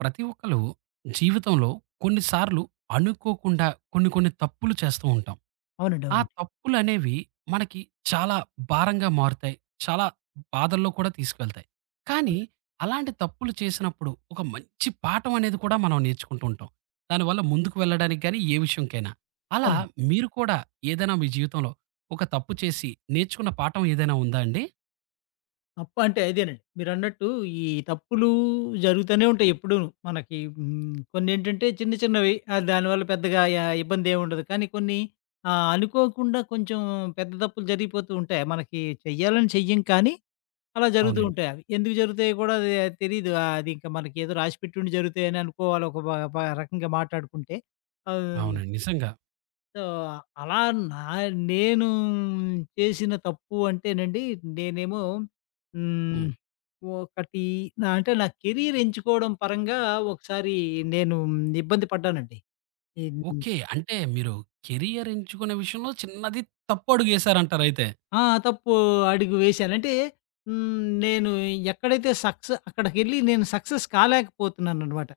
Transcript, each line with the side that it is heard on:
right: ప్రతి ఒక్కళ్ళు జీవితంలో కొన్నిసార్లు అనుకోకుండా కొన్ని కొన్ని తప్పులు చేస్తూ ఉంటాం.
left: అవునండి.
right: ఆ
left: అవునండి.
right: తప్పులు అనేవి మనకి చాలా భారంగా మారుతాయి. చాలా బాధల్లో కూడా తీసుకెళ్తాయి. కానీ
left: అవునండి.
right: అలాంటి తప్పులు చేసినప్పుడు ఒక మంచి పాఠం అనేది కూడా మనం నేర్చుకుంటూ ఉంటాం. దానివల్ల ముందుకు వెళ్ళడానికి గాని ఏ విషయంకైనా. అలా
left: అవునండి.
right: మీరు కూడా ఏదైనా మీ జీవితంలో ఒక తప్పు చేసి నేర్చుకున్న పాఠం ఏదైనా ఉందా అండి?
left: తప్పు అంటే అదేనండి. మీరన్నట్టు ఈ తప్పులు జరుగుతూనే ఉంటాయి ఎప్పుడూను. మనకి కొన్నేంటంటే చిన్న చిన్నవి, దానివల్ల పెద్దగా ఇబ్బందేముండదు. కానీ కొన్ని అనుకోకుండా కొంచెం పెద్ద తప్పులు జరిగిపోతూ ఉంటాయి. మనకి చెయ్యాలని చెయ్యం కానీ అలా జరుగుతూ
right: అవునండి.
left: ఉంటాయి అవి. ఎందుకు జరుగుతాయో కూడా అది తెలీదు. అది ఇంకా మనకేదో రాసిపెట్టుండి జరుగుతాయని అనుకోవాలి ఒక బ బ రకంగా మాట్లాడుకుంటే. ఆహ్
right: అవునండి. నిజంగా.
left: సో, అలా నా నేను చేసిన తప్పు అంటేనండి, నేనేమో హ్మ్.
right: హ్మ్.
left: ఒకటి నా కెరీర్ ఎంచుకోవడం పరంగా ఒకసారి నేను ఇబ్బంది పడ్డానండి. In
right: okay. అంటే మీరు కెరియర్ ఎంచుకునే విషయంలో చిన్నది తప్పడుగేశారంటారయితే.
left: ఆ! తప్పు అడుగు వేశాను. అంటే నేను ఎక్కడైతే సక్సె అక్కడికెళ్ళి నేను సక్సెస్ కాలేకపోతున్నాననమాట.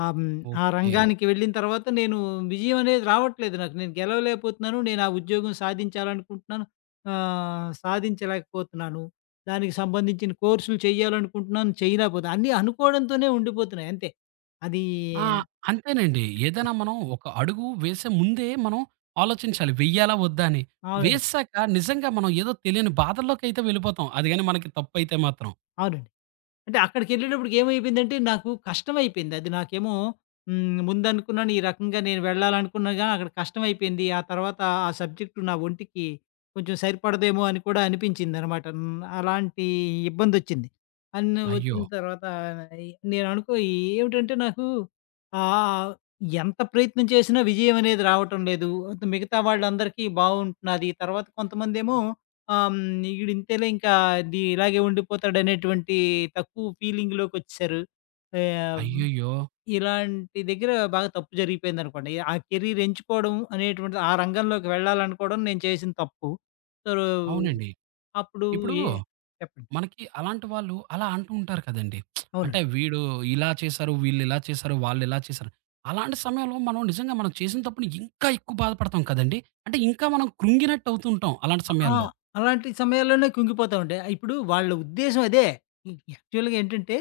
left: ఆ! ఆ
right: ఓకే.
left: రంగానికి వెళ్ళిన తర్వాత నేను విజయం అనేది రావట్లేదు నాకు. నేను గెలవలేకపోతున్నాను. నేను ఆ ఉద్యోగం సాధించాలనుకుంటున్నాను. సాధించలేకపోతున్నాను. దానికి సంబంధించిన కోర్సులు చేయాలనుకుంటున్నాను, చేయలేకపోతున్నా. అన్నీ అనుకోవడంతోనే ఉండిపోతున్నాయి అంతే. అది
right: ఆ! అంతేనండి. ఏదైనా మనం ఒక అడుగు వేసే ముందే మనం ఆలోచించాలి వెయ్యాలా? వద్దా? అని.
left: అవునండి.
right: వేసాక నిజంగా మనం ఏదో తెలియని బాధల్లోకైతే వెళ్ళిపోతాం. అది గాని మనకి తప్పైతే మాత్రం.
left: అవునండి. అంటే అక్కడికెళ్ళేటప్పటికి ఏమైపోయిందంటే నాకు కష్టమైపోయింది. అది నాకేమో ముందనుకున్నాను ఈ రకంగా నేను వెళ్ళాలనుకున్నా గాని అక్కడ కష్టమైపోయింది. ఆ తర్వాత ఆ సబ్జెక్టు నా ఒంటికి కొంచెం సరిపడదేమో అని కూడా అనిపించిందనమాట. అలాంటి ఇబ్బందొచ్చింది. అన్ని
right: అయ్యో!
left: వచ్చిన తర్వాత ఈ నేననుకో ఏమిటంటే నాకు ఆహ్, ఎంత ప్రయత్నం చేసినా విజయం అనేది రావటం లేదు. మిగతా వాళ్ళందరికీ బావుంటున్నది. తర్వాత కొంతమందేమో ఆహ్, హ్మ్. ఈడింతేలే, ఇంకా ఇలాగే ఉండిపోతాడనేటువంటి తక్కువ ఫీలింగ్‌లోకొచ్చేసారు. ఆహ్, హుహు.
right: అయ్యయ్యో!
left: ఇలాంటి దగ్గర బాగా తప్పు జరిగిపోయిందనుకోండి. ఆ కెరీర్ ఎంచుకోవడం అనేటువంటిది, ఆ రంగంలోకి వెళ్ళాలనుకోవడం నేను చేసిన తప్పు. సో,
right: అవునండి.
left: అప్పుడు
right: ఇప్పుడు
left: ఏ చెప్పండి.
right: మనకి అలాంటి వాళ్ళు అలా అంటూ ఉంటారు కదండీ! అంటే
left: అవునండి.
right: వీడు ఇలా చేశారు, వీళ్ళు ఇలా చేశారు, వాళ్ళు ఇలా చేశారు. అలాంటి సమయంలో మనం నిజంగా మనం చేసిన తప్పుని ఇంకా ఎక్కువ బాధపడతాం కదండీ! అంటే ఇంకా మనం కృంగినట్టు అవుతుంటాం అలాంటి
left: ఆ!
right: సమయాల్లో.
left: అలాంటి సమయాల్లోనే కుంగిపోతామండి. ఇప్పుడు వాళ్ళ ఉద్దేశ్యం అదే. ఈ యాక్చువల్‌గా ఏంటంటే,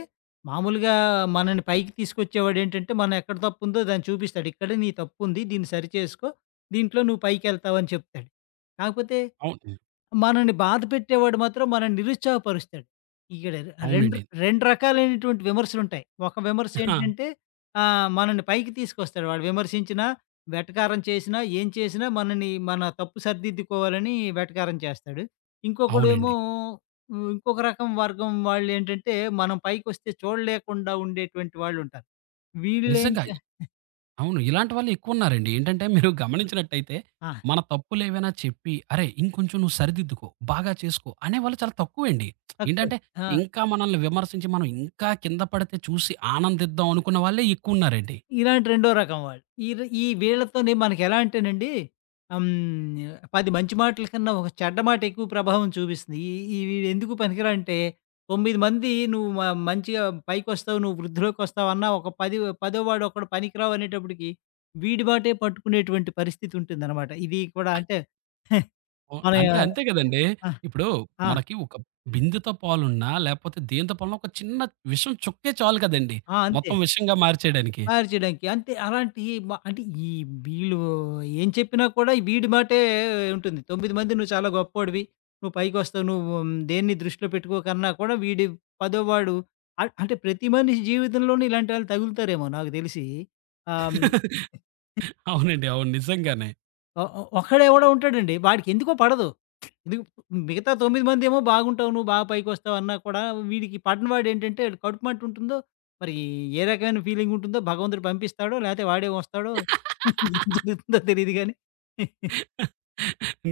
left: మామూలుగా మనని పైకి తీసుకొచ్చేవాడేంటంటే, మనం ఎక్కడ తప్పుందో దాన్ని చూపిస్తాడు. ఇక్కడ నీ తప్పుంది. దీన్ని సరిచేసుకో. దీంట్లో నువ్వు పైకెళ్తావని చెప్తాడు. కాకపోతే
right: అవును.
left: మనల్ని బాధ పెట్టేవాడు మాత్రం మనల్ని నిరుత్సాహపరుస్తాడు. ఇక్కడ రెండు,
right: అవునండి. ఆ!
left: 2 రకాలైనటువంటి విమర్శలుంటాయి. ఒక విమర్శ ఏంటంటే మనల్ని పైకి తీసుకొస్తాడు. వాడు విమర్శించినా, వెటకారం చేసినా, ఏం చేసినా మనని మన తప్పు సరిదిద్దుకోవాలని వెటకారం చేస్తాడు. ఇంకొకడేమో
right: అవునండి.
left: ఇంకొక రకం వర్గం వాళ్ళేంటంటే మనం పైకొస్తే చూడలేకుండా ఉండేటువంటి వాళ్ళుంటారు. హ్మ్. వీళ్ళేం
right: నిజంగా
left: చే
right: అవును. ఇలాంటి వాళ్ళు ఎక్కువున్నారండి. ఏంటంటే మీరు గమనించినట్టయితే
left: ఆ!
right: మన తప్పులేవైనా చెప్పి, "అరే! ఇంకొంచెం నువ్వు సరిదిద్దుకో, బాగా చేసుకో" అనేవాళ్ళు చాలా తక్కువండి.
left: తక్కువ.
right: ఏంటంటే
left: ఆ!
right: ఇంకా మనల్ని విమర్శించి మనం ఇంకా కింద పడితే చూసి ఆనందిద్దాం అనుకున్న వాళ్ళే ఎక్కువున్నారండి.
left: ఇలాంటి రెండో రకం వాళ్ళు. ఈర్ ఈ వీళ్ళతోనే మనకెలా అంటేనండి, హ్మ్. 10 మంచి మాటల కన్నా ఒక చెడ్డ మాట ఎక్కువ ప్రభావం చూపిస్తుంది. ఈ ఈ వీడెందుకు పనికిరాడంటే 9 మంది నువ్వు మంచిగా పైకొస్తావు, నువ్వు వృద్ధిలోకొస్తావన్నా ఒక పదోవాడు ఒకడు పనికిరావు అనేటప్పటికి వీడి మాటే పట్టుకునేటువంటి పరిస్థితి ఉంటుందనమాట. ఇది కూడా అంటే
right: ఓ
left: మన
right: అంటే అంతే గదండీ!
left: ఆ!
right: ఇప్పుడు
left: ఆ!
right: మనకి ఒక బిందెతో పాలున్నా, లేపోతే దేనితో పాలున్నా ఒక చిన్న విషం చుక్కే చాలు కదండీ!
left: ఆ! అంతే.
right: మొత్తం విషంగా మార్చేయడానికి.
left: మార్చడానికి. అంతే అలాంటి మ అంటే ఈ వీళ్ళు ఏం చెప్పినా కూడా వీడి మాటే ఉంటుంది. 9 మంది "నువ్వు చాలా గొప్పోడివి. నువ్వు పైకొస్తావు. నువ్వు దేన్ని దృష్టిలో పెట్టుకోకన్నా" కూడా వీడి పదోవాడు అంటే ప్రతి మనిషి జీవితంలోనూ ఇలాంటి వాళ్ళు తగులుతారేమో నాకు తెలిసి. ఆహ్, హ్మ్.
right: అవునండి. అవును. నిజంగానే.
left: ఒ ఒ ఒక్కడే ఎవడో ఉంటాడండి. వాడికెందుకో పడదు. ఎందుకు మిగతా 9 మందేమో బాగుంటావు, నువ్వు బాగా పైకొస్తావు అన్నా కూడా వీడికి పడనివాడేంటంటే ఆడు కడుపు మంటుంటుందో, మరి ఏ రకమైన ఫీలింగ్ ఉంటుందో, భగవంతుడు పంపిస్తాడో, లేతే వాడే వస్తాడో, ఏం జరుగుతుందో తెలీదు గానీ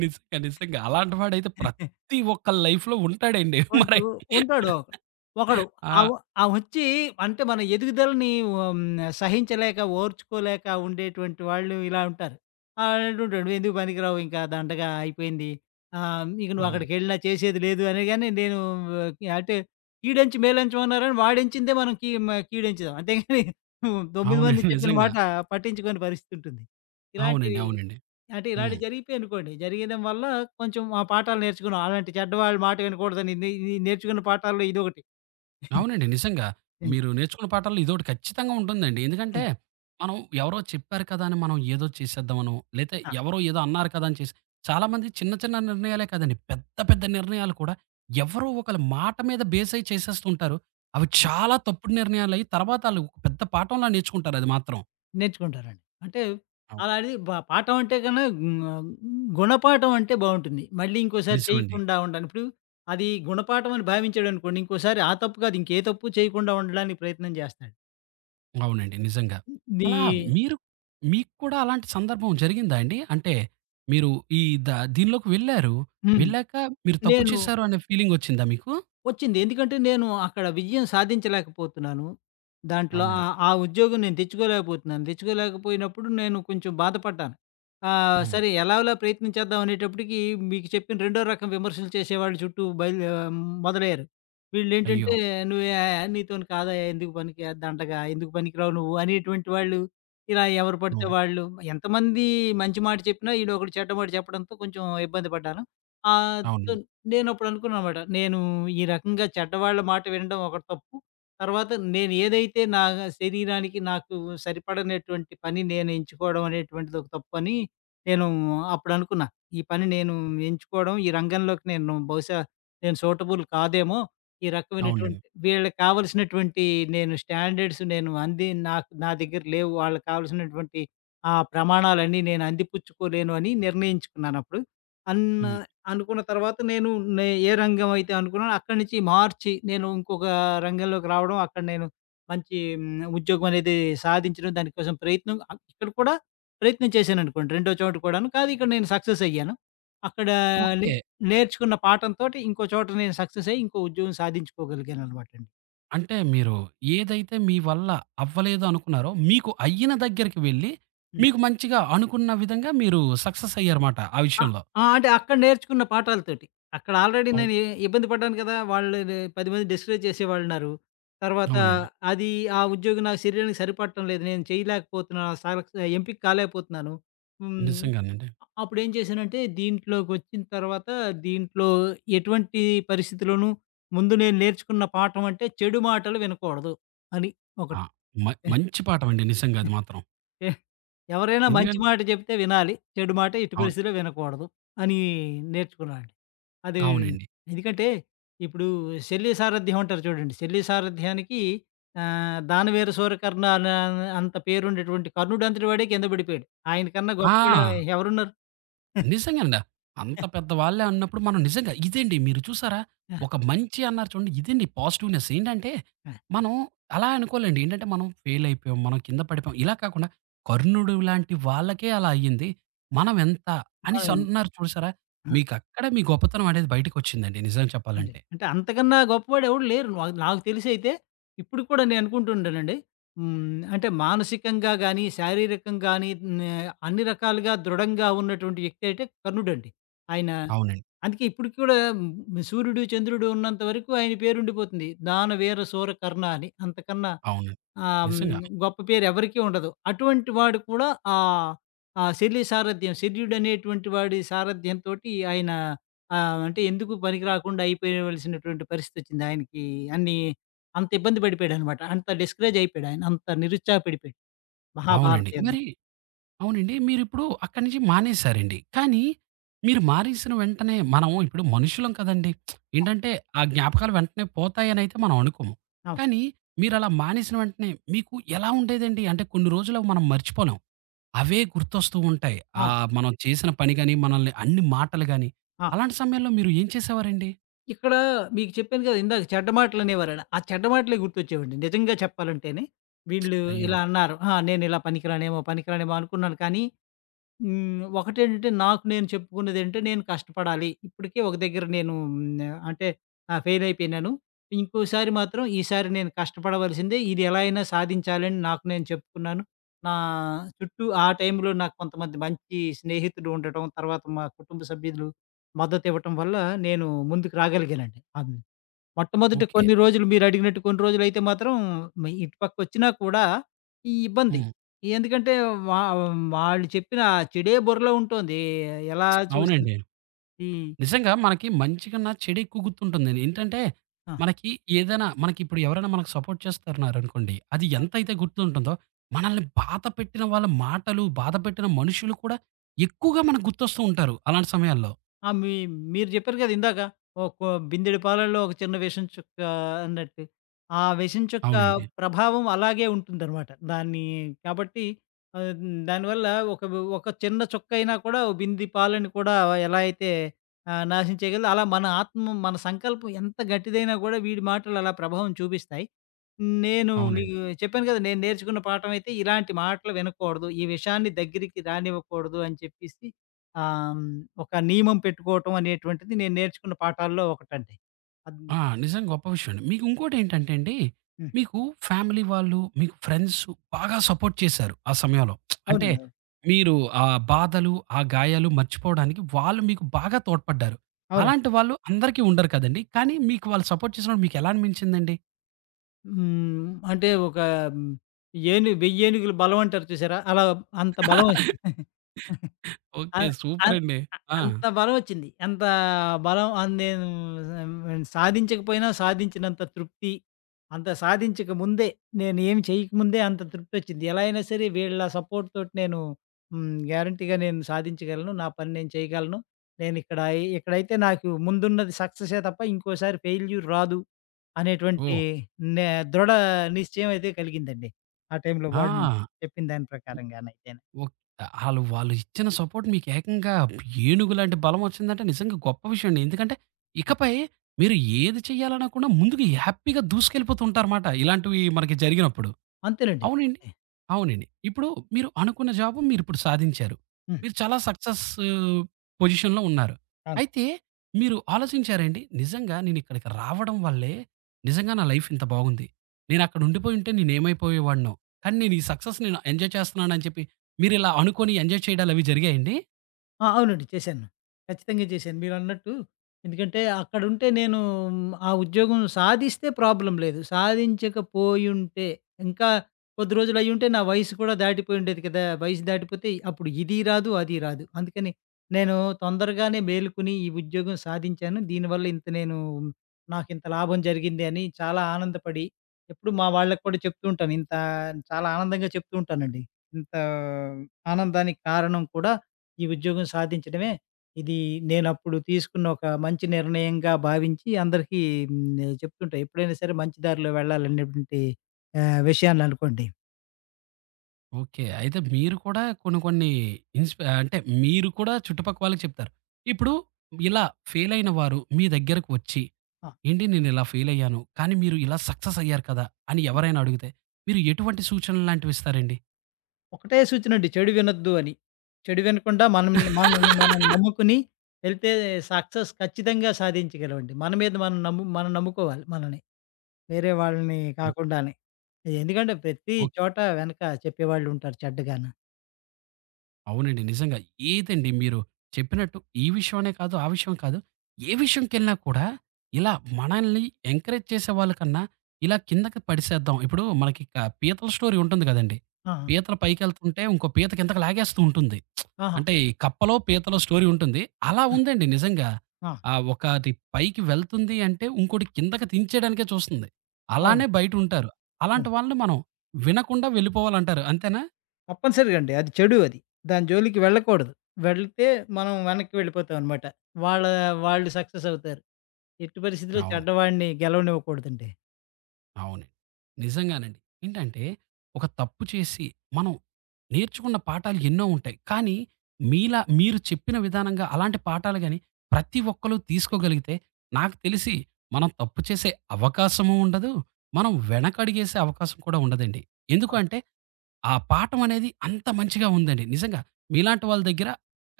right: నిజంగా. నిజంగా. అలాంటి వాడైతే ప్రతి ఒక్కళ్ళ లైఫ్‌లో ఉంటాడండి. మరి
left: ఉంటూ ఉంటాడు. ఒకడు. ఆవ
right: ఆ!
left: ఆవొచ్చి అంటే మన ఎదుగుదలని హ్మ్. సహించలేక, ఓర్చుకోలేక ఉండేటువంటి వాళ్ళు ఇలా ఉంటారు. ఆడంటుంటాడు, ఎందుకు పనికిరావు, ఇంకా దండగా అయిపోయింది. ఇక నువ్వు
right: అవును.
left: అక్కడికెళ్ళినా చేసేది లేదు అనగానే నేను ఆ, అంటే కీడెంచి మేలెంచం అన్నారని వాడెంచిందే మనం కీ మ కీడెంచుదాం. అంతేగాని 9 మంది
right: అవునండి.
left: చెప్పిన
right: నిజంగా.
left: మాట పట్టించుకోని పరిస్థితి ఉంటుంది.
right: అవునండి.
left: ఇలాంటివి
right: అవునండి.
left: అంటే
right: హ్మ్.
left: ఇలాంటివి జరిగిపోయాయి అనుకోండి. జరగడం వల్ల కొంచెం ఆ పాఠాలు నేర్చుకున్నాం. అలాంటి చెడ్డవాళ్ళ మాట వినకూడదని నే నే నేర్చుకున్న పాఠాల్లో ఇదొకటి.
right: అవునండి. నిజంగా.
left: హ్మ్.
right: మీరు నేర్చుకున్న పాఠాల్లో ఇదోకటి ఖచ్చితంగా ఉంటుందండి. ఎందుకంటే,
left: హ్మ్.
right: మనం ఎవరో చెప్పారు కదా అని మనం ఏదో చేసేద్దామనో, లేతే
left: ఆ!
right: ఎవరో ఏదో అన్నారు కదా అని చేసి చాలామంది చిన్న చిన్న నిర్ణయాలే కాదండి. పెద్ద పెద్ద నిర్ణయాలు కూడా ఎవరో ఒకళ్ళ మాట మీద బేస్ అయ్యి చేసేస్తుంటారు. అవి
left: ఆ!
right: చాలా తప్పుడు నిర్ణయాలయ్యి తర్వాత ఆళ్ళు ఒక పెద్ద పాఠంలా నేర్చుకుంటారు అది మాత్రం.
left: నేర్చుకుంటారండి. అంటే అలాంటిది పాఠం అంటే కన్నా గుణపాఠం అంటే బావుంటుంది. మళ్ళీ ఇంకోసారి
right: నిజమండి.
left: చేయకుండా ఉండాలి. ఇప్పుడు అది గుణపాఠం అని భావించాడనుకోండి, ఇంకోసారి ఆ తప్పు కాదు ఇంకే తప్పు చేయకుండా ఉండడానికి ప్రయత్నం చేస్తాడు.
right: అవునండి. నిజంగా.
left: నీ
right: అలా మీరు మీకు కూడా అలాంటి సందర్భం జరిగిందా అండి? అంటే మీరు ఈ ద దీనిలోకి వెళ్లారు.
left: హ్మ్.
right: వెళ్ళాక మీరు తప్పు
left: నేను
right: చేశారు అనే ఫీలింగ్ వచ్చిందా మీకు?
left: వచ్చింది. ఎందుకంటే నేను అక్కడ విజయం సాధించలేకపోతున్నాను. దాంట్లో ఆ
right: అవునండి.
left: ఆ ఉద్యోగం నేను తెచ్చుకోలేకపోతున్నాను. తెచ్చుకోలేకపోయినప్పుడు నేను కొంచెం బాధపడ్డాను.
right: హ్మ్.
left: సరే ఎలాగోలా ప్రయత్నం చేద్దాం అనేటప్పటికి మీకు చెప్పిన రెండో రకం విమర్శలు చేసేవాళ్ళు చుట్టూ మొదలయ్యారు.
right: అయ్యో!
left: వీళ్ళేంటంటే, "నువ్వే "నీతోని కాదయ్యా, ఎందుకు పనికి, దండగా, ఎందుకు పనికిరావు నువ్వు" అనేటువంటి వాళ్ళు ఇలా ఎవరు పడితే
right: అవును.
left: వాళ్ళు. ఎంతమంది మంచి మాట చెప్పినా ఈడొకడు చెడ్డ మాట చెప్పడంతో కొంచెం ఇబ్బంది పడ్డాను. ఆహ్, సో
right: అవునండి.
left: నేనప్పుడు అనుకున్నానమాట. నేను ఈ రకంగా చెడ్డవాళ్ళ మాట వినడం ఒక తప్పు. తర్వాత నేను ఏదైతే నా శరీరానికి నాకు సరిపడనటువంటి పని నేను ఎంచుకోవడం అనేటువంటిది ఒక తప్పు అని నేను అప్పుడనుకున్నా. ఈ పని నేను ఎంచుకోవడం, ఈ రంగంలోకి నేను బహుశా నేను సూటబుల్ కాదేమో! ఈ
right: అవునండి.
left: రకమైనటువంటి వీళ్ళకి కావాల్సినటువంటి స్టాండర్డ్స్ నేను అంది నాకు నా దగ్గర లేవు. వాళ్ళకి కావాల్సినటువంటి ఆ ప్రమాణాలన్నీ నేను అందిపుచ్చుకోలేను అని నిర్ణయించుకున్నానప్పుడు. అన్
right: హ్మ్.
left: అనుకున్న తర్వాత నేను ఏ రంగం అయితే అనుకున్నానో అక్కడి నుంచి మార్చి నేను ఇంకొక రంగంలోకి రావడం, అక్కడ నేను మంచి ఉద్యోగం అనేది సాధించడం, దానికోసం ప్రయత్నం ఇక్కడ కూడా ప్రయత్నం చేశాననుకోండి రెండో చోట కూడాను. కానీ ఇక్కడ నేను సక్సెస్ అయ్యాను. అక్కడ ఓకే.
right: ఓకే.
left: నేర్చుకున్న పాఠంతోటి ఇంకో చోట నేను సక్సెస్ అయ్యి ఇంకో ఉద్యోగం సాధించుకోగలిగాననమాటండి.
right: అంటే మీరు ఏదైతే మీ వల్ల అవ్వలేదు అనుకున్నారో, మీకు అయ్యిన దగ్గరికి వెళ్లి,
left: హ్మ్.
right: మీకు మంచిగా అనుకున్న విధంగా మీరు సక్సెస్ అయ్యారుమాట ఆ
left: ఆ!
right: విషయంలో.
left: ఆ! అంటే అక్కడ నేర్చుకున్న పాఠాలతోటి. అక్కడ ఆల్రెడీ
right: అవు
left: నేను ఇబ్బంది పడ్డాను కదా! వాళ్ళు 10 మంది డిస్కరేజ్ చేసేవాళ్ళున్నారు. తర్వాత
right: అవునండి.
left: హ్మ్. అది ఆ ఉద్యోగం నా శరీరానికి సరిపడటం లేదు. నేను చేయలేకపోతున్నాను. సెలెక్ట్, ఎంపిక కాలేకపోతున్నాను. హ్మ్.
right: నిజంగానండి.
left: అప్పుడేం చేశానంటే దీంట్లోకొచ్చిన తర్వాత దీంట్లో ఎటువంటి పరిస్థితిలోనూ ముందు నేను నేర్చుకున్న పాఠం అంటే చెడు మాటలు వినకూడదు అని
right: ఆ!
left: ఒకటి.
right: మ మంచి పాఠమండి నిజంగా అది మాత్రం.
left: ఎ ఎవరైనా ఆ! మంచి
right: ఎందుకం
left: మాట చెప్తే వినాలి. చెడు మాట ఎట్టి
right: అవును.
left: పరిస్థితిలో వినకూడదు అని నేర్చుకున్నానండి. అది
right: అవునండి.
left: ఎందుకంటే ఇప్పుడు శల్య సారథ్యం అంటారు చూడండి. శల్య సారథ్యానికి దానవీర సూరకర్ణ అంత పేరుండేటువంటి కర్ణుడంతటి వాడే కింద పడిపోయాడు. ఆయన కన్నా గొప్పోడు
right: ఆ!
left: ఎవరున్నారు?
right: నిజంగానండి. అంత పెద్ద వాళ్ళే అన్నప్పుడు మనం నిజంగా ఇదండి మీరు చూసారా? ఒక మంచి అన్నారు చూడండి. ఇదండి పాజిటివ్‌నెస్. ఏంటంటే, మనం అలా అనుకోలేండి. ఏంటంటే, మనం ఫెయిల్ అయిపోయాం. మనం కింద పడిపోయాం. ఇలా కాకుండా కర్ణుడు లాంటి వాళ్ళకే అలా అయ్యింది. మనం ఎంత అనేసి
left: మనమేం
right: అన్నారు చూసారా? మీకు అక్కడే మీ గొప్పతనం అనేది బయటకొచ్చిందండి నిజం
left: అంటే,
right: చెప్పాలంటే.
left: అంతకన్నా గొప్పవాడు ఎవడు లేరు. నాకు నాకు తెలిసైతే ఇప్పటికి కూడా నేను అనుకుంటూ ఉంటానండి. అంటే మానసికంగా గాని, శారీరకంగా గాని నే అన్ని రకాలుగా దృఢంగా ఉన్నటువంటి వ్యక్తి అయితే కర్ణుడండి. ఆయన
right: అవునండి.
left: అందుకే ఇప్పటికి కూడా సూర్యుడు, చంద్రుడు ఉన్నంత వరకు ఆయన పేరుండిపోతుంది, దానవీర సూర కర్ణ అని. అంతకన్నా
right: అవును.
left: ఆహ్, హ్మ్.
right: నిజంగా.
left: గొప్ప పేరు ఎవరికీ ఉండదు. అటువంటి వాడు కూడా ఆహ్, ఆ శల్య సారథ్యం, శల్యుడనేటువంటి వాడి సారథ్యంతోటి ఆయన అంటే ఎందుకు పనికి రాకుండా అయిపోయవలసినటువంటి పరిస్థితొచ్చింది ఆయనకి. అన్ని అంత ఇబ్బంది పడిపోయాడనమాట. అంత డిస్కరేజ్ అయిపోయాడు ఆయన. అంత నిరుత్సాహపడిపోయాడు. అవునా? మహాభారత
right: అవునండి.
left: యుద్ధం.
right: మరి అవునండి. మీరిప్పుడు అక్కడి నుంచి మానేసారండి. కానీ మీరు మానేసిన వెంటనే మనం ఇప్పుడు మనుషులం కదండీ! ఏంటంటే ఆ జ్ఞాపకాలు వెంటనే పోతాయనైతే మనం అనుకోము.
left: ఆ!
right: కానీ మీరలా మానేసిన వెంటనే మీకు ఎలా ఉండేదండి? అంటే కొన్ని రోజులు అవి మనం మర్చిపోలేం. అవే గుర్తొస్తూ ఉంటాయి.
left: ఆ!
right: ఆహ్, మనం చేసిన పని గాని, మనల్ని అన్ని మాటలు గాని.
left: ఆ!
right: అలాంటి సమయంలో మీరు ఏం చేసేవారండి?
left: ఇక్కడ మీకు చెప్పాను కదా ఇందాక, చెడ్డ మాటలనేవారని. ఆ చెడ్డ మాటలే గుర్తొచ్చేవండి, నిజంగా చెప్పాలంటేనే. వీళ్ళు
right: అయ్యో!
left: ఇలా అన్నారు. ఆ! నేనిలా పనికిరానేమో, పనికిరానేమో అనుకున్నాను కానీ ఒకటేంటంటే నాకు నేను చెప్పుకున్నదేంటే నేను కష్టపడాలి. ఇప్పటికే ఒక దగ్గర నేను అంటే ఫెయిల్ అయిపోయినాను. ఇంకోసారి మాత్రం ఈసారి నేను కష్టపడవలసిందే. ఇది ఎలా అయినా సాధించాలని నాకు నేను చెప్పుకున్నాను. నా చుట్టూ ఆ టైంలో నాకు కొంతమంది మంచి స్నేహితులు ఉండటం, తర్వాత మా కుటుంబ సభ్యులు మద్దతివ్వటం వల్ల నేను ముందుకు రాగలిగానండి. మొట్టమొదటి
right: ఓకే.
left: కొన్ని రోజులు, మీరడిగినట్టు కొన్ని రోజులైతే మాత్రం ఇటు పక్కొచ్చినా కూడా ఇబ్బంది.
right: హ్మ్.
left: ఎందుకంటే వా వాళ్ళు చెప్పిన ఆ చెడే బుర్రలో ఉంటోంది ఎలా చూసినా.
right: అవునండి.
left: హ్మ్.
right: నిజంగా మనకి మంచి కన్నా చెడు ఎక్కువ గుర్తుంటుందండి. ఏంటంటే,
left: ఆ!
right: మనకి ఏదైనా మనకిప్పుడు ఎవరైనా మనకు సపోర్ట్ చేస్తున్నారనుకోండి, అది ఎంతైతే గుర్తుంటుందో, మనల్ని బాధపెట్టిన వాళ్ళ మాటలు, బాధపెట్టిన మనుషులు కూడా ఎక్కువగా మనకు గుర్తొస్తూ ఉంటారు అలాంటి సమయాల్లో.
left: ఆ! మీరు జెప్పారు గదా ఇందాక, ఒక బిందెడు పాలల్లో ఒక చిన్న విషం చుక్క అన్నట్టు. ఆ విషం చుక్క
right: అవునండి.
left: ప్రభావం అలాగే ఉంటుందనమాట. దాన్ని కాబట్టి ఆహ్, దానివల్ల ఒక ఒక చిన్న చుక్కయినా కూడా ఓ బింది పాలని కూడా ఎలా అయితే నాశనం చేయగలదో, అలా మన ఆత్మ, మన సంకల్పం ఎంత గట్టిదైనా గూడా వీడి మాటలు అలా ప్రభావం చూపిస్తాయి. నేను అవును.
right: అవునండి.
left: మీకు చెప్పాను గదా, నేను నేర్చుకున్న పాఠం అయితే ఇలాంటి మాటలు వినకూడదు. ఈ విషయాన్ని దగ్గరికి రానివ్వకూడదు అని చెప్పేసి ఆహ్, హ్మ్. ఒక నియమం పెట్టుకోవటం అనేటువంటిది నేను నేర్చుకున్న పాఠాల్లో ఒకటండి. అద్
right: ఆ! నిజంగా గొప్ప విషయం అండి. మీకు ఇంకోటేంటంటే అండి,
left: హ్మ్.
right: మీకు ఫ్యామిలీ వాళ్ళు, మీకు ఫ్రెండ్స్ బాగా సపోర్ట్ చేశారు ఆ సమయంలో. అంటే
left: అవునండి. అవును.
right: మీరు ఆ బాధలు, ఆ గాయాలు మర్చిపోవడానికి వాళ్ళు మీకు బాగా తోడ్పడ్డారు.
left: అవునండి.
right: అలాంటి వాళ్ళు అందరికీ ఉండరు కదండీ! కానీ మీకు వాళ్ళు సపోర్ట్ చేసినప్పుడు మీకెలా అనిపించిందండి?
left: హ్మ్. అంటే ఒక హ్మ్. ఏను వెయ్యేనుగులు బలం అంటారు చూసారా? అలా అంత బలం వచ్చి- ఆ!
right: ఓకే.
left: ఆ!
right: సూపరండి. ఆ!
left: అంత బలమొచ్చింది. అంత బలం నేను సాధించకపోయినా సాధించినంత తృప్తి, అంత సాధించక ముందే నేను ఏమి చేయకముందే అంత తృప్తొచ్చింది. ఎలా అయినా సరే వీళ్ళ సపోర్ట్ తోటి నేను గ్యారంటీగా నేను సాధించగలను. నా పని నేను చేయగలను. నేనిక్కడ ఇక్కడైతే నాకు ముందున్నది సక్సెసే తప్ప ఇంకోసారి ఫెయిల్యూర్ రాదు అనేటువంటి
right: ఓహ్!
left: నే దృఢ నిశ్చయం అయితే కలిగిందండి. ఆ టైంలో వాళ్ళు
right: ఆ!
left: చెప్పిన దాని ప్రకారంగానైతేను.
right: ఓక్ ఆళ్ళు వాళ్ళు ఇచ్చిన సపోర్ట్ మీకు ఏకంగా ఏనుగులాంటి బలమొచ్చిందంటే నిజంగా గొప్ప విషయం అండి. ఎందుకంటే ఇకపై మీరు ఏది చేయాలన్నా కూడా ముందుకు హ్యాపీగా దూసుకెళ్ళిపోతూ ఉంటారుమాట. ఇలాంటివి మనకి జరిగినప్పుడు.
left: అంతేనండి.
right: అవునండి. అవునండి. ఇప్పుడు మీరు అనుకున్న జాబు మీరిప్పుడు సాధించారు.
left: హ్మ్.
right: మీరు చాలా సక్సెస్ పొజిషన్‌లో ఉన్నారు.
left: ఆ!
right: అయితే మీరు ఆలోచించారా అండి? నిజంగా నేనిక్కడికి రావడం వల్లే నిజంగా నా లైఫ్ ఇంత బాగుంది. నేనక్కడ ఉండిపోయుంటే నేనేమైపోయేవాడినో. కానీ నేను ఈ సక్సెస్ నేను ఎంజాయ్ చేస్తున్నానని చెప్పి మీరిలా అనుకోని ఎంజాయ్ చేయడాలవి జరిగాయండి?
left: ఆ! అవునండి. చేశాను. ఖచ్చితంగా చేశాను. మీరన్నట్టు ఎందుకంటే అక్కడుంటే నేను ఆ ఉద్యోగం సాధిస్తే ప్రాబ్లమ్ లేదు. సాధించకపోయుంటే ఇంకా కొద్ది రోజులయ్యుంటే నా వయసు కూడా దాటిపోయుండేది కదా! వయసు దాటిపోతే అప్పుడు ఇది రాదు, అది రాదు. అందుకని నేను తొందరగానే మేలుకొని ఈ ఉద్యోగం సాధించాను. దీనివల్ల ఇంత నేను నాకింత లాభం జరిగింది అని చాలా ఆనందపడి ఎప్పుడు మా వాళ్ళకి కూడా చెప్తూ ఉంటాను. చాలా ఆనందంగా చెప్తూ ఉంటానండి. ఇంత ఆనందానికి కారణం కూడా ఈ ఉద్యోగం సాధించడమే. ఇది నేనప్పుడు తీసుకున్న ఒక మంచి నిర్ణయంగా భావించి అందరికీ చెప్తుంటా. ఎప్పుడైనా సరే మంచి దారిలో వెళ్ళాలనేటువంటి విషయాలనుకోండి.
right: ఓకే. అయితే మీరు కూడా కొన్ని కొన్ని ఇన్‌స్పై అంటే మీరు కూడా చుట్టుపక్క వాళ్ళకి చెప్తారు. ఇప్పుడు ఇలా ఫెయిల్ అయిన వారు మీ దగ్గరకు వచ్చి,
left: ఆ!
right: "ఏంటి నేను ఇలా ఫెయిల్ అయ్యాను. కానీ మీరు ఇలా సక్సెస్ అయ్యారు కదా!" అని ఎవరైనా అడిగితే మీరు ఎటువంటి సూచనలు లాంటివి ఇస్తారండి?
left: ఒకటే సూచనండి, చెడు వినొద్దు అని. చెడు వినకుండా మనం మనల్ని మనం నమ్ముకుని వెళ్తే సక్సెస్ ఖచ్చితంగా సాధించగలమండి. మన మీద మనం నమ్ముకోవాలి మనల్ని, వేరే వాళ్ళని
right: ఓకే.
left: కాకుండానే. ఎందుకంటే ప్రతి
right: ఓకే.
left: చోట వెనక చెప్పేవాళ్ళుంటారు చెడ్డగాను.
right: అవునండి. నిజంగా. ఏదండి మీరు చెప్పినట్టు ఈ విషయం అనే కాదు, ఆ విషయం కాదు. ఏ విషయంకెళ్ళినా కూడా ఇలా మనల్ని ఎంకరేజ్ చేసేవాళ్ళ కన్నా ఇలా కిందకి పడిసేద్దాం. ఇప్పుడు మనకి పీతల స్టోరీ ఉంటుంది గదండీ!
left: ఆహా!
right: పీతలు పైకెళ్తుంటే ఇంకో పీత కిందకి లాగేస్తూ ఉంటుంది.
left: ఆహా!
right: అంటే ఈ కప్పలో, పీతలో స్టోరీ ఉంటుంది. అలా
left: ఆ!
right: ఉందండి నిజంగా.
left: ఆ!
right: ఆహ్, ఒకటి పైకి వెళ్తుంది అంటే ఇంకోటి కిందకి దించేయడానికే చూస్తుంది.
left: అవును.
right: అలానే బయటుంటారు.
left: అవును.
right: అలాంటి వాళ్ళని మనం వినకుండా వెళ్ళిపోవాలంటారు. అంతేనా?
left: తప్పనిసరిగా అండి. అది చెడు అది. దాని జోలికి వెళ్ళకూడదు. వెళ్తే మనం వెనక్కి వెళ్ళిపోతామనమాట. వాళ్ళ వాళ్ళు సక్సెస్ అవుతారు. ఎట్టి పరిస్థితిలో
right: అవును.
left: చెడ్డవాడిని గెలవనివ్వకూడదండి.
right: అవునండి. నిజంగానండి. ఏంటంటే ఒక తప్పు చేసి మనం నేర్చుకున్న పాఠాలు ఎన్నో ఉంటాయి. కానీ మీలా మీరు చెప్పిన విధానంగా అలాంటి పాఠాలు గాని ప్రతి ఒక్కళ్ళు తీసుకోగలిగితే నాకు తెలిసి మనం తప్పు చేసే అవకాశము ఉండదు. మనం వెనకడుగేసే అవకాశం కూడా ఉండదండి. ఎందుకు
left: అవును.
right: అంటే ఆ పాఠం అనేది అంత మంచిగా ఉందండి. నిజంగా మీలాంటి వాళ్ళ దగ్గర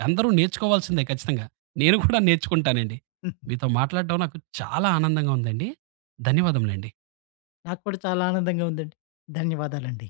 right: అందరూ నేర్చుకోవాల్సిందే ఖచ్చితంగా. నేను కూడా నేర్చుకుంటానండి. మీతో మాట్లాడడం నాకు చాలా ఆనందంగా ఉందండి. ధన్యవాదములండి.
left: నాకు కూడా చాలా ఆనందంగా ఉందండి. ధన్యవాదాలండి.